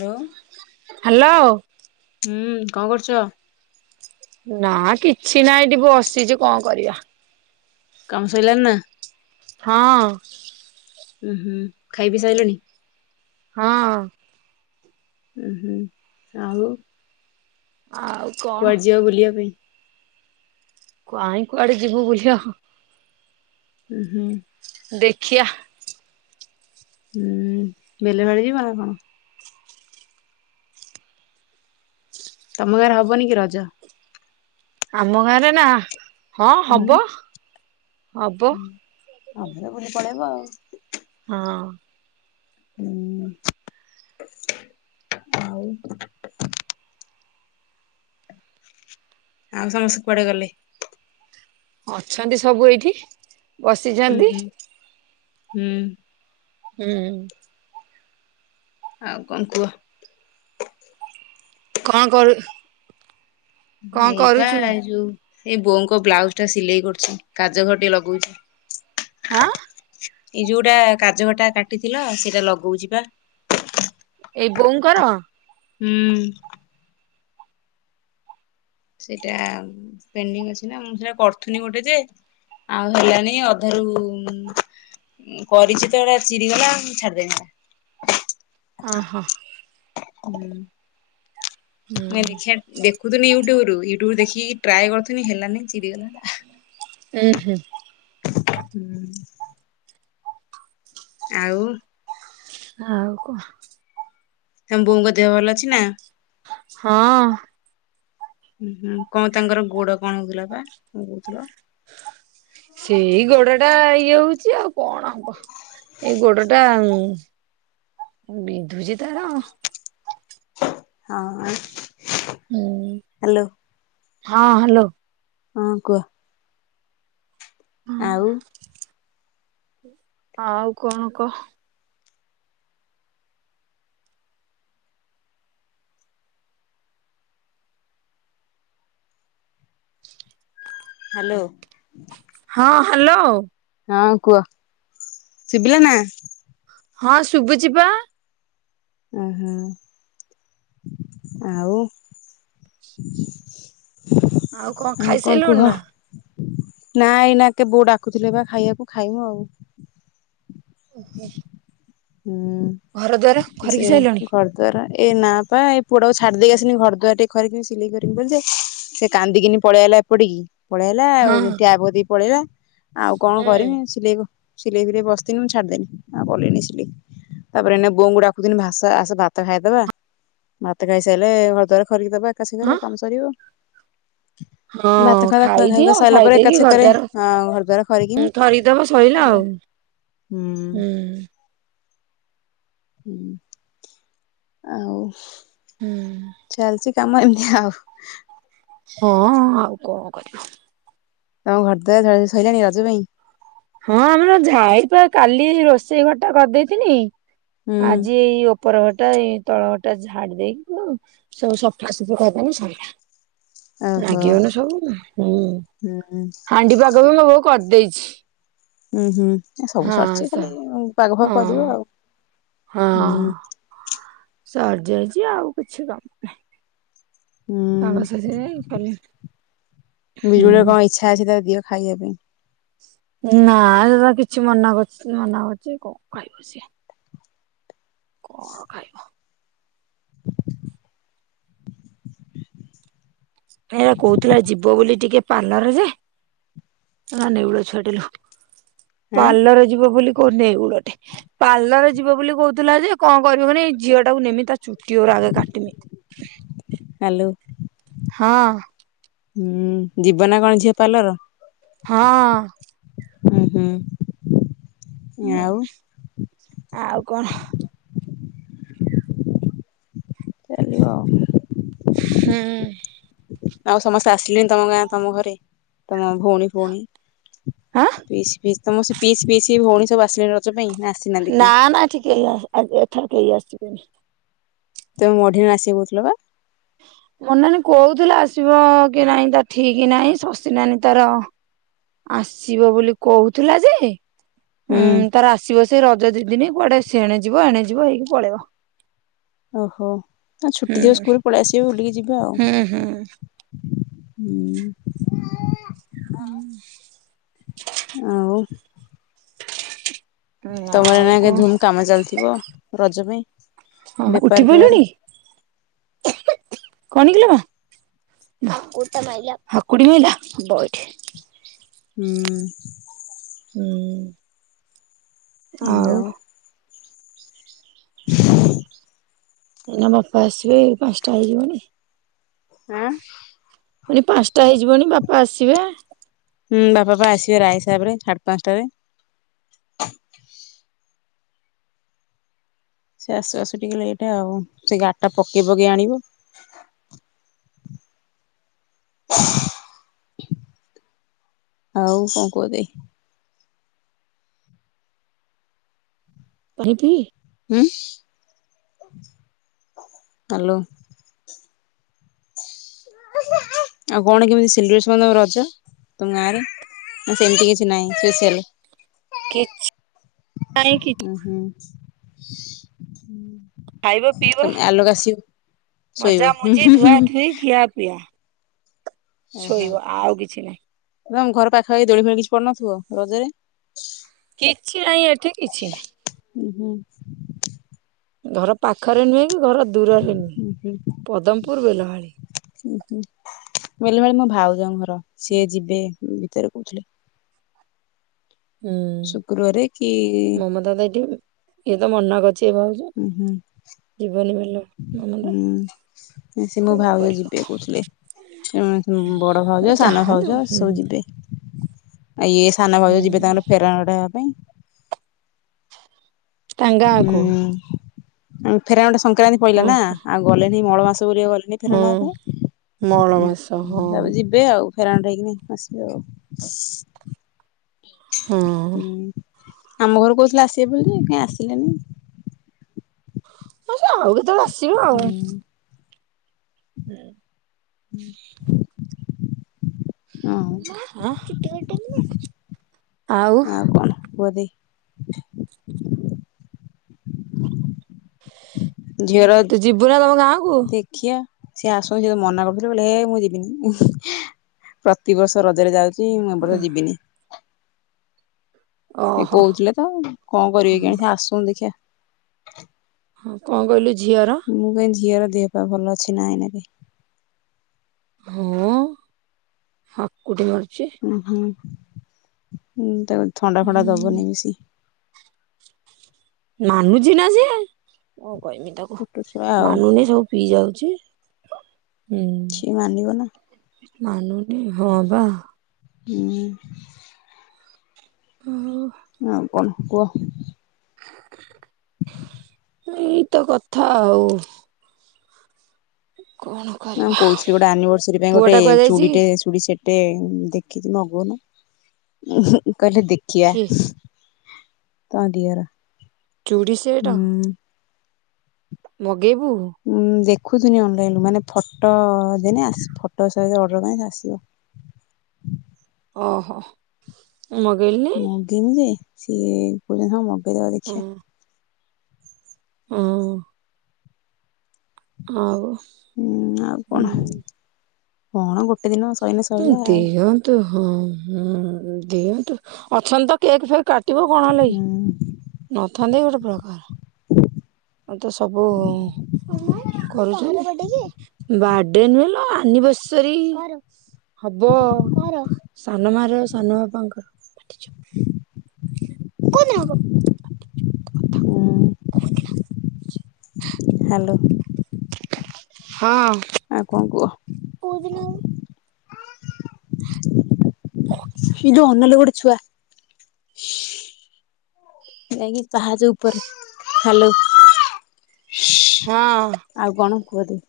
Hello. Hello. ହୁଁ କଣ କରୁଛ? ନା କିଛି ନାହିଁ ଏଠି ବସିଛି କଣ କରିବା। କାମ ଶଇଲଣି ନା? ହଁ। ଉୁଁ ହୁଁ ଖାଇ ବିି ସାରିଲଣି। ହଁ। ଉଁ- ହୁଁ ଆଉ ଆଉ କଣ କୁଆଡେ ଯିବା ବୁଲିବା ପାଇଁ? କାହିଁ କୁଆଡେ ଯିବୁ ବୁଲି ଆଉ। ଉଁ- ହୁଁ। ଦେଖିଆ। ହୁଁ [unintelligible] ଯିବ ନା କଣ? ତମ ଗାଁରେ ହବନି କି ରଜ? ଆମ ଗାଁରେ ନା। ହଁ ହୁଁ ହବ ହବ ହଁ ଆମର ବୁଲି ପଳେଇବ ଆଉ। ହଁ। ହୁଁ ଆଉ ଆଉ ସମସ୍ତେ କୁଆଡେ ଗଲେ? ଅଛନ୍ତି ସବୁ ଏଇଠି। ଉଁ- ବସିଛନ୍ତି ହୁଁ- ହୁଁ। ହୁଁ। ଆଉ କଣ୍ କୁହ? କଣ୍ କରୁ? କଣ ଏଇପା କରୁଛୁ ଯଉ ଏଇ ବୋଉଙ୍କ ବ୍ଲାଉଜ୍ ଟା ସିଲେଇ କରୁଚି କାଜ ଘର ଟିକେ ଲଗଉଚି। ଆଁ- ଏଇ ଯଉଟା କାଜଟା କାଟିଥିଲ ସେଇଟା ଲଗଉଚି ପା। ଏଇ ବୋଉଙ୍କର? ହୁଁ। ସେଇଟା ପେଣ୍ଡିଙ୍ଗ୍ ଅଛି ନା ମୁଁ ସେଟା କରୁଥିନି ଗୋଟେ ଯେ ଆଉ ହେଲାଣି ଅଧାରୁ କରିଚି ତ ଏଟା ଚିରିଗଲା ଛାଡିଦେଲି। ଓ-‌ ହଁ। ହୁଁ। ହୁଁ ନାଇଁ ଦେଖିବା ଦେଖୁଥିଲି ୟୁଟ୍ୟୁବୁରୁ ୟୁଟ୍ୟୁବ ଦେଖିକି ଟ୍ରାଏ କରୁଥିଲି ହେଲାନି ଚିରିଗଲା। ଉୁଁ ହୁଁ। ହୁଁ ଆଉ ଆଉ କଣ? ତମ ବୋଉଙ୍କ ଦେହ ଭଲ ଅଛି ନା? ହଁ। ହୁଁ ହ କଣ ତାଙ୍କର ଗୋଡ କଣ ହଉଥିଲା ପା କଣ କହୁଥିଲ? ସେଇ ଗୋଡଟା ଇଏ ହଉଚି ଆଉ। କଣ ହବ ଏଇ ଗୋଡ ଟା ଉଁ- ବିନ୍ଧୁଚି ତାର। ହଁ- [unintelligible] ହୁଁ- ହ୍ୟାଲୋ ହଁ ହାଲୋ। ହଁ କୁହ। ହଁ ଆଉ ଆଉ କଣ କହ୍। ହାଲୋ। ହଁ, ହାଲୋ। ହଁ, କୁହ ଶୁିବିଲା ନା? ହଁ ଶୁଭୁଛି ପା। ଉଁ ହୁଁ, ଆଉ? ଆଉ କଣ କୁହ? ନା ଏଇନାକେ ବୋଉ ଡାକୁଥିଲେ ବା ଖାଇବାକୁ ଖାଇମୁ ଆଉ। ଓହୋଃ। ହୁଁ ଖରିକି ସେ ସାରିଲଣି ଘର ଦ୍ବାର ଏ ନା ପା ଏ ପୁଅଟାକୁ ଛାଡି ଦେଇକି ଆସନି ଘର ଦ୍ଵାରା ଟିକେ ଖରିକିମି ସିଲେଇ କରିବି ବୋଲି ଯେ ସେ କାନ୍ଦିକିନି ପଳେଇ ଆଇଲା ଏପଟିକି। ପଳେଇଲା ଆଉ ହଁ ଟ୍ୟାପ କତିକି ପଳେଇଲା ଆଉ କଣ ହୁଁ। କରମି ସିଲେଇ କ ସିଲେଇ ବିଲେଇ ବସିଥିଲି ମୁଁ ଛାଡ଼ିଦେନି ଆଉ କଲିନି ସିଲେଇ। ତାପରେ ଏଇନେ ବୋଉଙ୍କୁ ଡାକୁଥିନି ଭାସ ଆସ ଭାତ ଖାଇଦବା। ଭାତ ଖାଇସାଇଲେ ଘରଦ୍ଵାର ଖରିକି ଦବା। ଏକା ସାଙ୍ଗରେ ହଁ କାମ ସରିବ। ଭାତ ହଁ ଖତା ଖାଇ ଖାଇଦିଅ ଖୁଆ ସାଇଲା ପରେ ଏକରେ ଖାଇଦେଇକି ସେକରେ ଘରଦ୍ୱାର ଘର ଦ୍ଵାରା ଖରିକିମି। ଥରିଦବ ସଇଲା ତାପରେ ଆଉ। ହୁଁ। ହୁଁ ଆଉ, ହୁଁ ଚାଲିଚି କାମ ଏମିତି ଆଉ। ହଁ, ଆଉ କଣ କରିବା। ତମ ଘର ଦ୍ଵାରା ଝଡାଝଡି ସଇଲାଣି ରଜ ପାଇଁ? ହଁ, ଆମର ଝାଇପ କାଲି ରୋଷେଇ ଘରଟା କରିଦେଇଥିନି। ହୁଁ ଆଜି ଏଇ ଉପ୍ ଉପର ଘରଟା ଏଇ ତଳ ଘରଟା ଝାଡି ଦେଇକିନି ସବୁ ସଫା ସୁଫି କରିଦେମି ସଇଲା। ଓହୋ ନାଗିବନି ସବୁ ହୁଁ, ହୁଁ ହାଣ୍ଡି ପାଗ ବି ମୋ ବୋଉ କରିଦେଇଛି। ଉଁ ହୁଁ ଏ ସବୁ ହଁ ସରିଛି ସ ଖାଲି ପାଗ ଫାଗ ହଁ କରିବ ଆଉ ହଁ ହୁଁ। ସରିଯାଇଛି ଆଉ କିଛି କାମ ନାହିଁ। କାମ ହୁଁ ସରିଯାଇ କାଲି ହୁଁ। ଯା ଅଛି ତାକୁ ଦିଅ ଖାଇବା ପାଇଁ। ନା ଏ କିଛି ମନା କରୁଛି ମନା କରୁଛି କଣ ଖାଇବ ସିଏ। କଣ ଖାଇବ? [inaudible] କହୁଥିଲା ଯିବ ବୋଲି ଟିକେ ପାର୍ଲର ଯେ ଅନା ନେଉଳ ଛୁଆଟେ ଲୋ, ଆଁ ପାର୍ଲର ଯିବ ବୋଲି, କୋଉ ନେଉଳଟେ। ପାର୍ଲର ଯିବ ବୋଲି କହୁଥିଲା ଯେ କଣ କରିବ ମାନେ ଏଇ ଝିଅଟାକୁ ନେମି ତା ଚୁଟି ଗୁରା ଆଗେ କାଟିମି। ହାଲୋ। ହଁ। ହୁଁ ଯିବ ନା କଣ ଝିଅ ପାର୍ଲର? ହଁ। ଉଁ ହୁଁ। ହୁଁ, ଆଉ ଆଉ କଣ? ଚାଲିବ ଆଉ। ହୁଁ। ଆଉ ସମସ୍ତେ ଆସିଲେଣି ତମ ଗାଁ ତମ ଘରେ ତମ ଭଉଣୀ ଫଉଣୀ? ହାଁ? ପିଇସ୍ ପିଇସ୍ ତମ ସେ ପିଇସ୍ ପିଇସି ଭଉଣୀ ସବୁ ଆସିଲଣି ରଜ ପାଇଁ? ନା ଆସି ନା ନା ଏଠିକ ଆ ଏଥର କେହି ଆସିବେନି। ତମେ [unintelligible] ଆସିିବ କହୁଥିଲ ବା? ବଡ ନାନୀ କହୁଥିଲା ଆସିବ କି ନାଇଁ ତା ଠିକି ନାଇଁ ଶସି ନାନୀ ତାର ଆସିବ ବୋଲି କହୁଥିଲା ଯେ ହୁଁ। ଉଁ ତାର ଆସିବ ସେଇ ରଜ ଦି ଦିନି କୁଆଡେ ସେଣେ ଯିବ ଏଣେଯିବ ହେଇକି ପଳେଇବ। ଓହୋ ଆ ଛୁଟି ହୁଁ ଥିବ ସ୍କୁଲ୍ ରେ ପଳେଇ ଆସିବେ ବୁଲିକି ଯିବେ ଆଉ। ହୁଁ ହୁଁ ହୁଁ। ହୁଁ। ଆଉ ତମର ଆଉ ଏନା କେ କଣ ଧୁମ୍ କାମ ଚାଲିଥିବ ରଜ ପାଇଁ? ଓହୋ ବେପାର ଉଠି ଫେପାର ପଇଲୁଣି? କଣ କିଲ? ହାକୁଟି ମାଇଲା ବ ଏଇଠି। ହୁଁ। ହୁଁ। ହଁ ଆଉ ଏନା ବାପା ଆସିବେ ପାଞ୍ଚା ହେଇଯିବନି। ଆଁ। ପୁଣି ପାଞ୍ଚଟା ହେଇଯିବନି ବାପା ଆସିବେ। ହୁଁ ବାପା ପା ଆସିବେ ରାଇ ସାହେବ ରେ ସାଢ଼େ ପାଞ୍ଚଟାରେ। ସେ ଆସୁ ଆସୁ ଟିକେ ଲେଟ୍ ଆଉ, ସେ ଗାଡିଟା ପକେଇ ପକେଇ ଆଣିବ। ଆଉ କଣ କୁହ ଦେଇ? ପରିପି ହୁଁ ହାଲୋ। ଆଉ କଣ କେମିତି ସେଲିବ୍ରେସନ ରଜ ତମ ଗାଁରେ? ସେମିତି କିଛି ନାହିଁ ସ୍ପେସିଆଲ୍। କିଛି କାହିଁକି ଉଁ ହୁଁ। ଖାଇବା ପିଇବ ତ ଆଲୋଗାସି ମଜାମୁଜି, ଧୁଆ ଧୁଇ, ଖିଆ ପିଆ ଓହୋ ଶୋଇବ ଆଉ କିଛି ନାହିଁ। ତମ ଘର ପାଖାପାଖି ଦୋଳି ଫୋଳି କିଛି ପଡି ନଥିବ ରଜରେ? କିଛି ନାହିଁ ଏଠି କିଛି ନାହିଁ। ଉଁ ହୁଁ। ଘର ପାଖରେ ନୁହେଁ କି ଘର ଦୂରରେ ହୁଁ ନୁହେଁ ପଦମପୁର୍ ବେଲବାହାଳି। ଉଁ ହୁଁ। ବେଲ ବାହାଳି ମୋ ଭାଉଜଙ୍କ ଘର ସିଏ ଯିବେ ଭିତରେ କହୁଥିଲେ। ହୁଁ ଶୁକ୍ରବାରେ କି ମମତା ତ ଏଠି ଇଏ ତ ମନା କରୁଛି ଏ ଭାଉଜ। ଉଁ ହୁଁ। ଜୀବନୀ ଭଲ। ହୁଁ ସେ ମୋ କଣ ଭାଉଜ କରିବ ଯିବେ କହୁଥିଲେ। ବଡ ଭାଉଜ ସାନ ଯାହାଲୋ ଭାଉଜ ହୁଁ ସବୁ ଯିବେ। ଆଉ ଇଏ ସାନ ଭାଉଜ ହୁଁ ଯିବେ ତାଙ୍କର ଫେରା ନୋଉଟା ହେବା ପାଇଁ। ତାଙ୍କ ଙ୍ଗାକୁ? ଫେରା ନୋଉଟା ସଂକ୍ରାନ୍ତି ପାଇଲା ଓ ନା ଆଉ ଗଲେନିଁ ମଳ ମାସ ବୋଲି ଆଉ ଗଲେନି। ନେ ଫେରା ହଁ ନବା ପାଇଁ, ମଳ ଉଁ ମାସ ହଁ ତାପ ଜି ଯିବେ ଆଉ ଫେରଣ ରଇକିନି ଆସିବେ ଆଉ [inaudible] ହଁ। ହୁଁ ଆମ ଘରୁକୁ କଉଥିଲେ ଆସିବେ ବୋଲି କାହିଁ ଆସିଲେନି। ହଉ ସେ ଆଉ କେତେବେଳେ ଆସିବେ ଆଉ। ହୁଁ ହୁଁ। [inaudible] ହଁ [inaudible] ଆଉ କଣ ପଦି [unintelligible] ଝିଅର ତୁ ଯିବୁ ନା ତମ ଗାଁକୁ ଧିକ୍ [inaudible] ଖିଆ ସିଏ ଆସନ୍ତୁ ସେ ତ ମନା କରୁଥିଲେ କଇଲେ ହେ ମୁଁ ଯିବିନି। ପ୍ରତି ବର୍ଷ ରଜରେ ଯାଉଛି ମୁଁ ଏ ବର୍ଷ ଯିବିନି। ସେ ଓହୋ। କହୁଥିଲେ ତ କଣ କରିବେ କେୟାଣି ସେ ଆସନ୍ତୁ ଦେଖିଆ। ହଁ କଂ କହିଲୁ ଝିଅର? ମୁଁ କଇଁ ଝିଅର ଦେହ ପା ଭଲ ଅଛି ନା ଏଇନାକେ। ହଁ ହାକୁଟି ମାରୁଛି। ଓହଁଁ ଉଁ ତାକୁ ଥଣ୍ଡା ଫଣ୍ଡା ହୁଁ ଦବନି ବେଶି। ମାନୁଚି ନା ସିଏ କଣ କହିବି ତାକୁ ଛୋଟ ଛୁଆ ଆଉ। ମାନୁନି ସବୁ ପିଇ ଯାଉଚି ହୁଁ। ଛି ମାନିବ ନା। ମାନୁନି ହଁ ବା। ହୁଁ। ହଁ ହଉ। ଆଉ କଣ କୁହ? [inaudible] ଏଇତ କଥା ଆଉ। କଣ? ନାଁ ମୁଁ କରିବା କହୁଥିଲି ଗୋଟେ ଆନିଭର୍ସରୀ ପାଇଁ ପୁଅ ଗୋଟେ ଟା କୁଆଡେ ଯାଇଛି ଚୁଡ଼ିଟେ ଚୁଡ଼ିସେଟ୍ ଟେ ଦେଖିଛି ମଗଉନ [inaudible] କହିଲେ ଦେଖିଆ। କି ତମ ଦିଅର। ଚୁଡ଼ି ସେଟ ହୁଁ। ମଗେଇବୁ। ଉଁ ଦେଖୁଥିନି ଅନଲାଇନରୁୁ ମାନେ ଫଟ ଦେନେ ଆସି ଫଟୋ ସହିତ ଅର୍ଡର କନେ ସେ ଆସିବ। ଓହୋ ମଗେଇଲୁନେଇ। କଇଥିନି ଯେ ସିଏ କହୁଛନ୍ତି ହଁ ମଗେଇଦବା ଦେଖିଆ। ଅ ହଁ। ଆଉ ହୁଁ ଆଉ କଣ ହୁଁ କଣ ଗୋଟେ ଦିନ ସ ହୁଁ ଦିଅନ୍ତୁ ହଁ ହଁ ଦିଅନ୍ତୁ ଅଛନ୍ତି ତ କେକ୍ ଫେକ୍ କା ଟିବ କଣ ହେଲା କି ହୁଁ ନଥାନ୍ତେ କି ଗୋଟେ ପ୍ରକାର। ଆଉ ତ ସବୁ କରୁଛୁ ବାଡେ ନୁହେ ଲ ଆନିଭର୍ସରୀ। ହବ ସାନ ମା ରେ ସାନ ବାପାଙ୍କର। [inaudible] ହୁଁ। ହ୍ୟାଲୋ। ହଁ। ଆଉ କଣ କୁହ? କଉଦିନ ହୋବୁ? ଇଲୋ ଅନାଲୋ ଗୋଟେ ଛୁଆ। ଯାଇକି ପାହାଚ ଉପରେ ହାଲୋ। ହଁ। ଆଉ କଣ କୁହତି?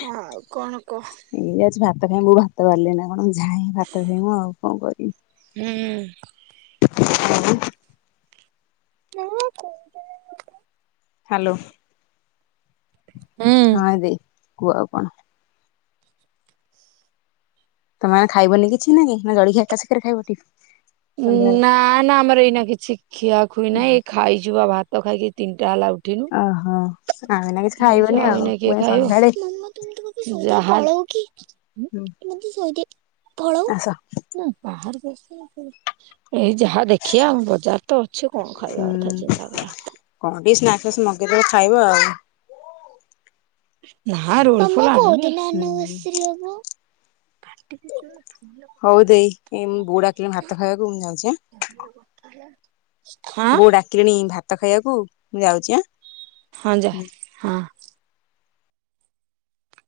ହଁ କଣ କହ? ଏଇ ଯାଉଚି ଭାତ ଖାଇ ମୁଁ ଭାତ ବାଢିଲେଣି ନା କଣ ମୁଁ ଯାଏ ଭାତ ଖାଇମୁ ଆଉ କଣ କରିମି। ହୁଁ। ଆଉ ମୁଁ। ହାଲୋ ହୁଁ। ହଁ ଦେଇ କୁହ ଆଉ କଣ? ତମେ ଆଉ ଖାଇବନି କିଛି ନାଇ କି ନା ଜଳିଖିଆ ଏକାସାଙ୍ଗରେ ଖାଇବ କି? ନା ନା ଆମର ଏଇନା କିଛି ଖିଆ ଖୁଇ ନାଇ। ଖାଇଚୁ ପା ଭାତ ଖାଇକି ତିନିଟା ହେଲା ଉଠିନୁ। ଓହୋ ଆମେ ନା କିଛି ଖାଇଛୁ ଖାଇବନି ଆଉ ଏଇନା କିଏ ପୁଣି ଖାଇବ ସନ୍ଧ୍ୟାଳେ ଯାହା। ହୁଁ। ଏ ଆସ ଯାହା ଦେଖେ। ଆଖିଆ ଆମ ବଜାର ତ ଅଛି କଣ ଖାଇବା କଥା ହୁଁ ଚିନ୍ତା କର। କଣ ଟିକେ ସ୍ନାକ୍ ସ ନଗେଇଦବ ଖାଇବ ଆଉ। ନା ହାରେଳା ହୁଁ ଫୋଳା। ହଉ ଦେଇ ଏ ମୋବୋଉ ଡାକିଲାଣି ଭାତ ଖାଇବାକୁ ମୁଁ ଯାଉଛି ଆଁ। ହଁ। କିଣି ଭାତ ଖାଇବାକୁ ମୁଁ ଯାଉଚି ଆଁ। ହଁ ଯା ହଁ।